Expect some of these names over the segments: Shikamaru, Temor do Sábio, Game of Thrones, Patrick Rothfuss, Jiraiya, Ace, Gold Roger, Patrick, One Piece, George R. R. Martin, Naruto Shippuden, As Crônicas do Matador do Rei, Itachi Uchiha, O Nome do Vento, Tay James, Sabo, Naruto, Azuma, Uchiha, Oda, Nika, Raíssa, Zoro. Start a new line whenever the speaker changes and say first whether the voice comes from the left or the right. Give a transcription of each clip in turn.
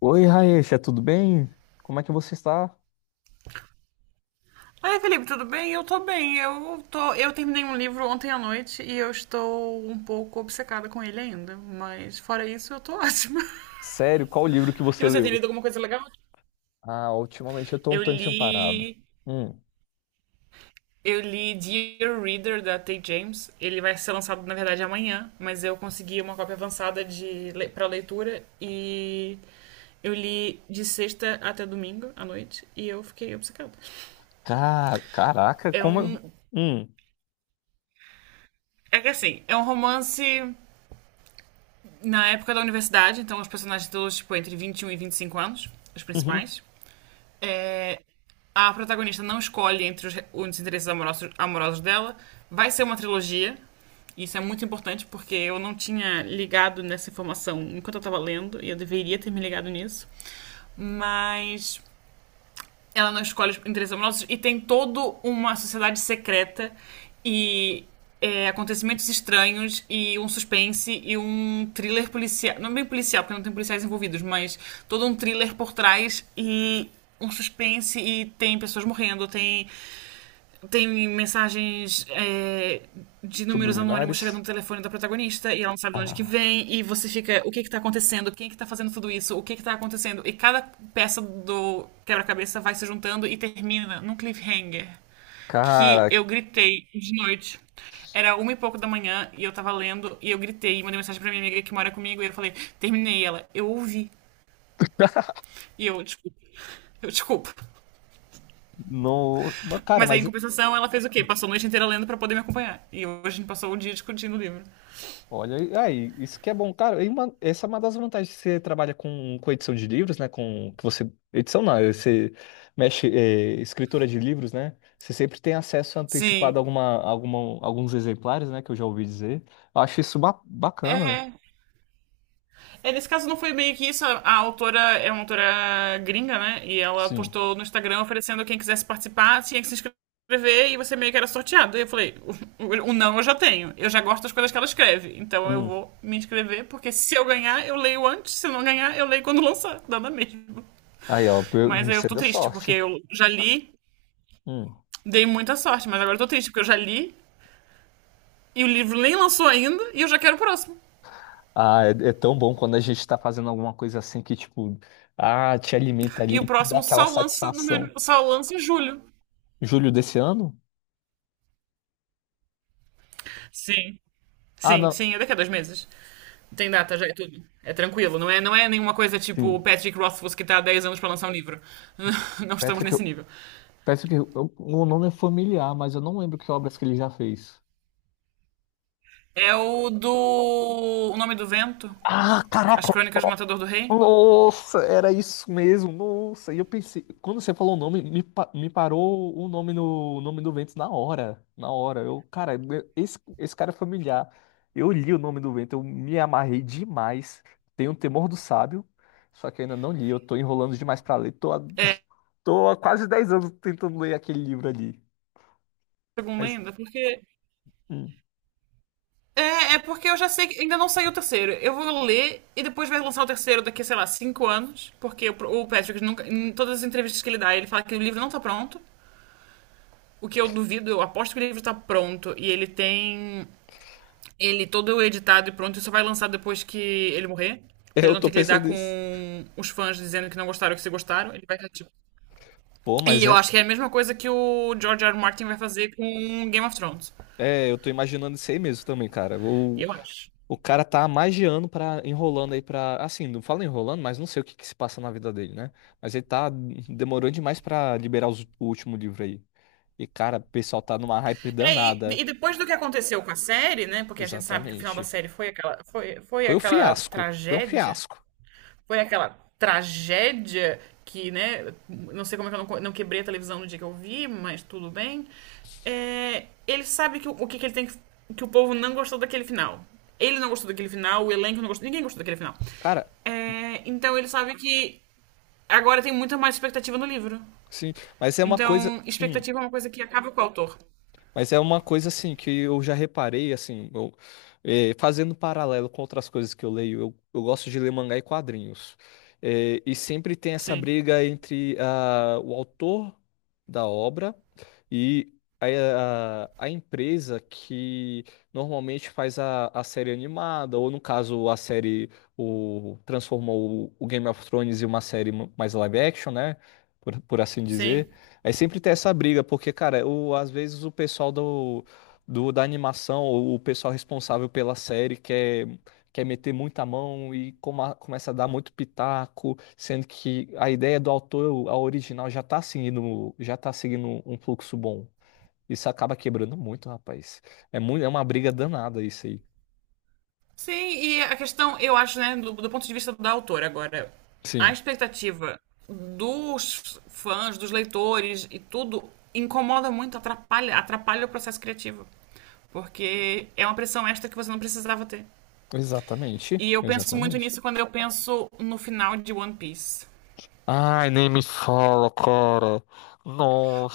left: Oi, Raíssa, tudo bem? Como é que você está?
right: Oi, Felipe, tudo bem? Eu tô bem. Eu terminei um livro ontem à noite e eu estou um pouco obcecada com ele ainda, mas fora isso eu tô ótima.
left: Sério, qual o livro que
right: E
left: você
right: você tem
left: leu?
right: lido alguma coisa legal?
left: Ah, ultimamente eu tô um
right: Eu
left: tantinho parado.
right: li,
left: Hum,
right: eu li Dear Reader da Tay James. Ele vai ser lançado na verdade amanhã, mas eu consegui uma cópia avançada para leitura e eu li de sexta até domingo à noite e eu fiquei obcecada.
left: Caraca,
right: É
left: como...
right: um.
left: Hum,
right: É que assim, é um romance na época da universidade, então os personagens todos, tipo, entre 21 e 25 anos, os
left: uhum.
right: principais. É, a protagonista não escolhe entre os interesses amorosos dela. Vai ser uma trilogia. Isso é muito importante porque eu não tinha ligado nessa informação enquanto eu estava lendo e eu deveria ter me ligado nisso. Mas ela não escolhe os interesses amorosos e tem toda uma sociedade secreta e acontecimentos estranhos e um suspense e um thriller policial. Não é bem policial, porque não tem policiais envolvidos, mas todo um thriller por trás e um suspense e tem pessoas morrendo, tem mensagens de números anônimos chegando
left: Subliminares?
right: no telefone da protagonista e ela não sabe de onde que
left: Ah,
right: vem e você fica, o que que tá acontecendo? Quem é que tá fazendo tudo isso? O que que tá acontecendo? E cada peça do quebra-cabeça vai se juntando e termina num cliffhanger que
left: cara,
right: eu gritei de noite. Era uma e pouco da manhã e eu tava lendo e eu gritei e mandei mensagem pra minha amiga que mora comigo e eu falei, terminei ela. Eu ouvi. E eu, desculpa. Eu desculpa.
left: não. Mas, cara,
right: Mas aí, em
left: mas
right: compensação, ela fez o quê? Passou a noite inteira lendo pra poder me acompanhar. E hoje a gente passou o dia discutindo o livro.
left: olha, aí, isso que é bom, cara. Essa é uma das vantagens, que você trabalha com edição de livros, né? Com que você edição não, é você mexe escritora de livros, né? Você sempre tem acesso antecipado a
right: Sim.
left: alguns exemplares, né? Que eu já ouvi dizer. Eu acho isso bacana.
right: É, é, nesse caso não foi meio que isso. A autora é uma autora gringa, né? E ela
left: Sim.
right: postou no Instagram oferecendo quem quisesse participar, tinha que se inscrever e você meio que era sorteado. E eu falei, o não eu já tenho. Eu já gosto das coisas que ela escreve. Então eu
left: Hum.
right: vou me inscrever, porque se eu ganhar, eu leio antes. Se eu não ganhar, eu leio quando lançar. Dá na mesma.
left: Aí, ó,
right: Mas eu
left: você
right: tô
left: deu
right: triste, porque
left: sorte.
right: eu já li,
left: Hum.
right: dei muita sorte. Mas agora eu tô triste, porque eu já li, e o livro nem lançou ainda e eu já quero o próximo.
left: Ah, é, é tão bom quando a gente tá fazendo alguma coisa assim que ah, te alimenta
right: E o
left: ali, dá
right: próximo
left: aquela
right: só lança, no meu-
left: satisfação.
right: só lança em julho.
left: Julho desse ano?
right: Sim.
left: Ah,
right: Sim,
left: não.
right: sim, é daqui a 2 meses. Tem data já, é tudo. É tranquilo, não é nenhuma coisa tipo o
left: Sim.
right: Patrick Rothfuss que tá há 10 anos para lançar um livro. Não estamos
left: Patrick.
right: nesse nível.
left: Parece que o nome é familiar, mas eu não lembro que obras que ele já fez.
right: É o do. O Nome do Vento,
left: Ah,
right: As
left: caraca!
right: Crônicas do Matador do Rei.
left: Nossa, era isso mesmo. Nossa, e eu pensei, quando você falou o nome, me parou o nome no o nome do Vento na hora, na hora. Eu, cara, esse cara é familiar. Eu li o nome do Vento, eu me amarrei demais. Tenho o Temor do Sábio, só que eu ainda não li. Eu tô enrolando demais pra ler.
right: É,
left: Tô há quase 10 anos tentando ler aquele livro ali.
right: segundo
left: Mas
right: ainda, porque
left: hum,
right: é porque eu já sei que ainda não saiu o terceiro. Eu vou ler e depois vai lançar o terceiro daqui, sei lá, 5 anos. Porque o Patrick, nunca, em todas as entrevistas que ele dá, ele fala que o livro não tá pronto. O que eu duvido, eu aposto que o livro tá pronto. E ele tem ele todo editado e pronto. E só vai lançar depois que ele morrer. Pra ele
left: eu
right: não
left: tô
right: ter que lidar
left: pensando
right: com
left: nisso.
right: os fãs dizendo que não gostaram ou que se gostaram. Ele vai estar tipo.
left: Pô, mas
right: E eu
left: é
right: acho que é a mesma coisa que o George R. R. Martin vai fazer com Game of Thrones.
left: é, eu tô imaginando isso aí mesmo também, cara.
right: Eu acho.
left: O cara tá há mais de ano pra, enrolando aí pra. Assim, não fala enrolando, mas não sei o que que se passa na vida dele, né? Mas ele tá demorando demais pra liberar o último livro aí. E, cara, o pessoal tá numa hype
right: É, e,
left: danada.
right: e depois do que aconteceu com a série, né? Porque a gente sabe que o final da
left: Exatamente.
right: série foi aquela, foi
left: Foi um
right: aquela
left: fiasco. Foi um
right: tragédia.
left: fiasco.
right: Foi aquela tragédia que, né? Não sei como é que eu não quebrei a televisão no dia que eu vi, mas tudo bem. É, ele sabe que, o que, ele tem que. Que o povo não gostou daquele final. Ele não gostou daquele final, o elenco não gostou, ninguém gostou daquele final.
left: Cara,
right: É, então ele sabe que agora tem muita mais expectativa no livro.
left: sim, mas é uma coisa.
right: Então, expectativa é uma coisa que acaba com o autor.
left: Mas é uma coisa assim que eu já reparei, assim, fazendo paralelo com outras coisas que eu leio, eu gosto de ler mangá e quadrinhos. E sempre tem essa
right: Sim,
left: briga entre ah, o autor da obra e a empresa que normalmente faz a série animada, ou no caso, a série transformou o Game of Thrones em uma série mais live action, né? Por assim
right: sim.
left: dizer. Aí sempre tem essa briga, porque, cara, o, às vezes o pessoal do, da animação, ou o pessoal responsável pela série, quer meter muita mão e começa a dar muito pitaco, sendo que a ideia do autor, a original, já tá seguindo um fluxo bom. Isso acaba quebrando muito, rapaz. É muito, é uma briga danada isso aí.
right: Sim, e a questão, eu acho, né, do ponto de vista da autora agora, a
left: Sim,
right: expectativa dos fãs, dos leitores e tudo incomoda muito, atrapalha, atrapalha o processo criativo. Porque é uma pressão extra que você não precisava ter.
left: exatamente,
right: E eu penso muito
left: exatamente.
right: nisso quando eu penso no final de One Piece.
left: Ai, nem me fala, cara.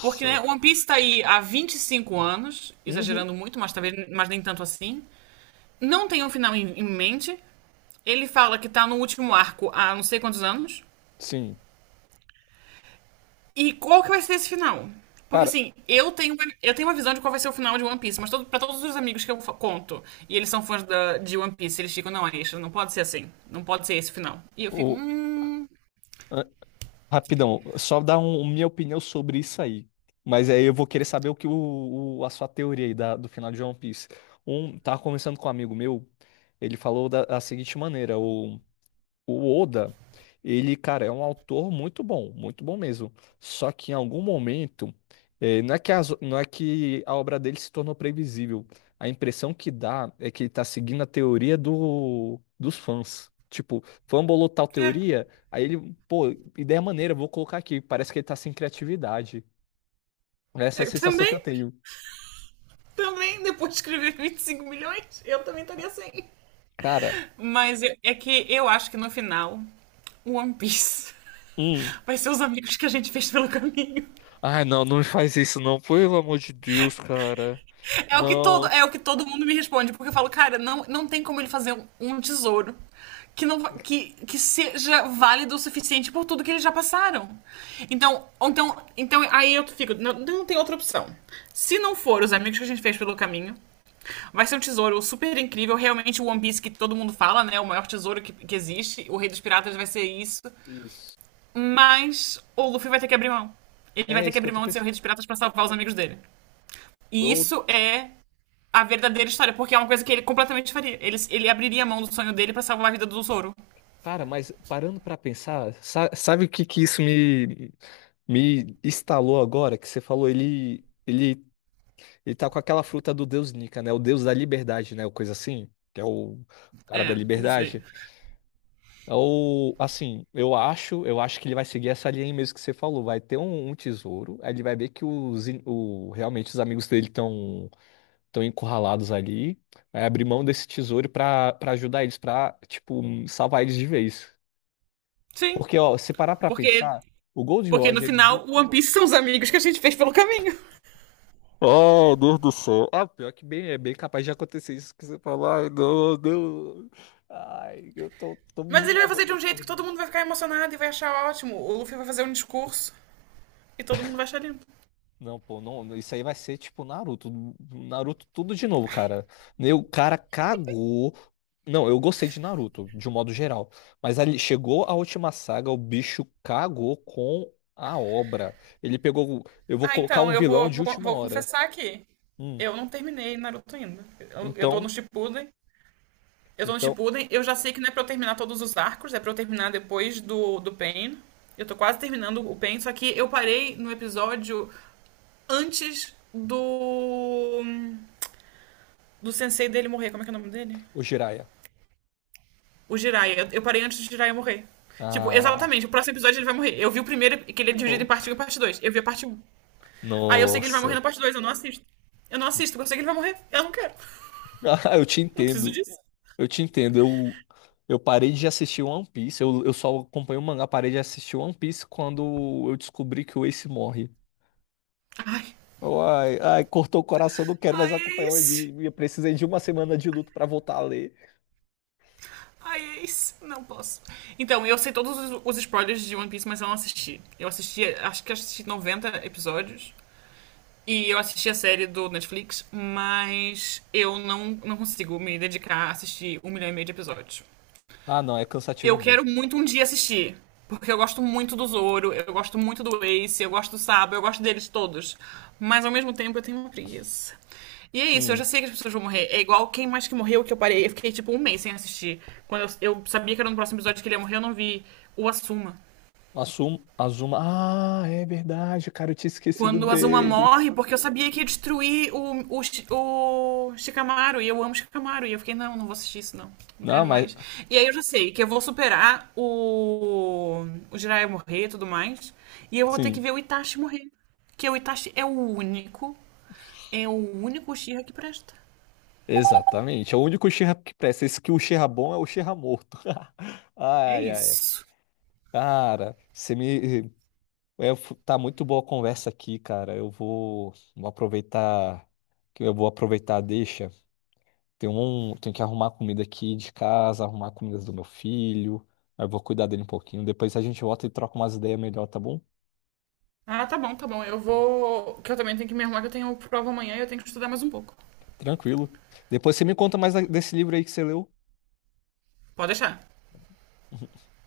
right: Porque, né, One Piece tá aí há 25 anos,
left: Uhum.
right: exagerando muito, mas talvez mas nem tanto assim. Não tem um final em mente. Ele fala que tá no último arco há não sei quantos anos.
left: Sim.
right: E qual que vai ser esse final? Porque
left: Cara,
right: assim, eu tenho uma visão de qual vai ser o final de One Piece, mas todo, pra todos os amigos que conto, e eles são fãs de One Piece, eles ficam, não, Aisha, não pode ser assim. Não pode ser esse final. E eu fico.
left: ah, rapidão, só dar minha opinião sobre isso aí. Mas aí eu vou querer saber o que a sua teoria aí do final de One Piece. Um, tava conversando com um amigo meu, ele falou da seguinte maneira: o Oda, ele, cara, é um autor muito bom mesmo. Só que em algum momento, não é que não é que a obra dele se tornou previsível. A impressão que dá é que ele tá seguindo a teoria do, dos fãs. Tipo, fã bolou tal
right: É,
left: teoria, aí ele, pô, ideia maneira, vou colocar aqui. Parece que ele tá sem criatividade. Essa é a
right: eu
left: sensação que eu
right: também,
left: tenho.
right: depois de escrever 25 milhões, eu também estaria assim.
left: Cara,
right: É que eu acho que no final, o One Piece
left: hum.
right: vai ser os amigos que a gente fez pelo caminho.
left: Ai, não, não me faz isso, não. Pelo amor de Deus, cara. Não.
right: É o que todo mundo me responde, porque eu falo, cara, não, não tem como ele fazer um, um tesouro que não que, que seja válido o suficiente por tudo que eles já passaram. Então, aí eu fico, não, não tem outra opção. Se não for os amigos que a gente fez pelo caminho, vai ser um tesouro super incrível, realmente o One Piece que todo mundo fala, né, o maior tesouro que existe, o Rei dos Piratas vai ser isso,
left: Isso.
right: mas o Luffy vai ter que abrir mão. Ele vai
left: É
right: ter que
left: isso que eu
right: abrir
left: tô
right: mão de ser o
left: pensando.
right: Rei dos Piratas para salvar os amigos dele. E isso é a verdadeira história, porque é uma coisa que ele completamente faria. Ele abriria a mão do sonho dele pra salvar a vida do Zoro.
left: Cara, mas parando pra pensar, sabe o que que isso me me instalou agora? Que você falou, ele ele tá com aquela fruta do deus Nika, né? O deus da liberdade, né? O coisa assim, que é o cara da
right: É, não sei.
left: liberdade. É o assim, eu acho que ele vai seguir essa linha aí mesmo que você falou. Vai ter um tesouro, aí ele vai ver que realmente os amigos dele estão estão encurralados ali, vai abrir mão desse tesouro pra para ajudar eles, pra, tipo salvar eles de vez.
right: Sim,
left: Porque, ó, se parar pra
right: porque,
left: pensar, o Gold
right: porque no
left: Roger, ele viu.
right: final, o One Piece são os amigos que a gente fez pelo caminho.
left: Oh, Deus do céu. Ah, pior que bem, é bem capaz de acontecer isso que você falou. Ai, não, não. Ai, tô me
right: Mas ele vai fazer
left: morrendo
right: de um
left: aqui
right: jeito
left: por
right: que todo
left: dentro.
right: mundo vai ficar emocionado e vai achar ótimo. O Luffy vai fazer um discurso e todo mundo vai achar lindo.
left: Não, pô, não, não, isso aí vai ser tipo Naruto. Naruto tudo de novo, cara. Né, o cara cagou. Não, eu gostei de Naruto, de um modo geral. Mas ali chegou a última saga, o bicho cagou com a obra. Ele pegou. Eu vou
right: Ah,
left: colocar
right: então,
left: um
right: eu
left: vilão
right: vou,
left: de
right: vou,
left: última
right: vou
left: hora.
right: confessar aqui.
left: Hum.
right: Eu não terminei Naruto ainda. Eu tô no
left: Então.
right: Shippuden.
left: Então,
right: Eu já sei que não é pra eu terminar todos os arcos, é pra eu terminar depois do Pain. Eu tô quase terminando o Pain, só que eu parei no episódio antes do sensei dele morrer. Como é que é o nome dele?
left: o Jiraiya.
right: O Jiraiya. Eu parei antes do Jiraiya morrer. Tipo,
left: Ah.
right: exatamente, o próximo episódio ele vai morrer. Eu vi o primeiro, que ele é dividido em
left: Oh.
right: parte um e parte 2. Eu vi a parte um. Aí eu sei que ele vai morrer na
left: Nossa.
right: parte 2. Eu não assisto. Eu não assisto, porque eu sei que ele vai morrer. Eu não quero.
left: Ah, eu te
right: Não preciso
left: entendo.
right: disso.
left: Eu te entendo. Eu parei de assistir One Piece. Eu só acompanho o mangá. Parei de assistir One Piece quando eu descobri que o Ace morre.
right: Ai.
left: Ai, ai, cortou o coração, não quero mais
right: Ai, é
left: acompanhar o
right: isso.
left: anime. Eu precisei de uma semana de luto pra voltar a ler.
right: Ai, é isso. Não posso. Então, eu sei todos os spoilers de One Piece, mas eu não assisti. Eu assisti, acho que assisti 90 episódios. E eu assisti a série do Netflix, mas eu não consigo me dedicar a assistir 1,5 milhão de episódios.
left: Ah, não, é
right: Eu
left: cansativo
right: quero
left: mesmo.
right: muito um dia assistir. Porque eu gosto muito do Zoro, eu gosto muito do Ace, eu gosto do Sabo, eu gosto deles todos. Mas ao mesmo tempo eu tenho uma preguiça. E é isso, eu já
left: Hum.
right: sei que as pessoas vão morrer. É igual quem mais que morreu que eu parei. Eu fiquei tipo um mês sem assistir. Quando eu sabia que era no próximo episódio que ele ia morrer, eu não vi o Assuma.
left: Assumo, Azuma. Ah, é verdade, cara, eu tinha esquecido
right: Quando a Azuma
left: dele.
right: morre, porque eu sabia que ia destruir o Shikamaru, e eu amo Shikamaru, e eu fiquei, não, não vou assistir isso, não. Não
left: Não,
right: quero
left: mas
right: mais. E aí eu já sei que eu vou superar o Jiraiya morrer e tudo mais, e eu vou ter que
left: sim.
right: ver o Itachi morrer. Porque o Itachi é o único, é o Uchiha que presta.
left: Exatamente. É o único Uchiha que presta. Esse que o Uchiha bom é o Uchiha morto.
right: É
left: Ai, ai.
right: isso.
left: Cara, você me. É, tá muito boa a conversa aqui, cara. Vou aproveitar. Que Eu vou aproveitar a deixa. Tenho que arrumar comida aqui de casa, arrumar comidas do meu filho. Aí eu vou cuidar dele um pouquinho. Depois a gente volta e troca umas ideias melhor, tá bom?
right: Ah, tá bom, tá bom. Eu vou. Que eu também tenho que me arrumar, que eu tenho prova amanhã e eu tenho que estudar mais um pouco.
left: Tranquilo. Depois você me conta mais desse livro aí que você leu.
right: Pode deixar.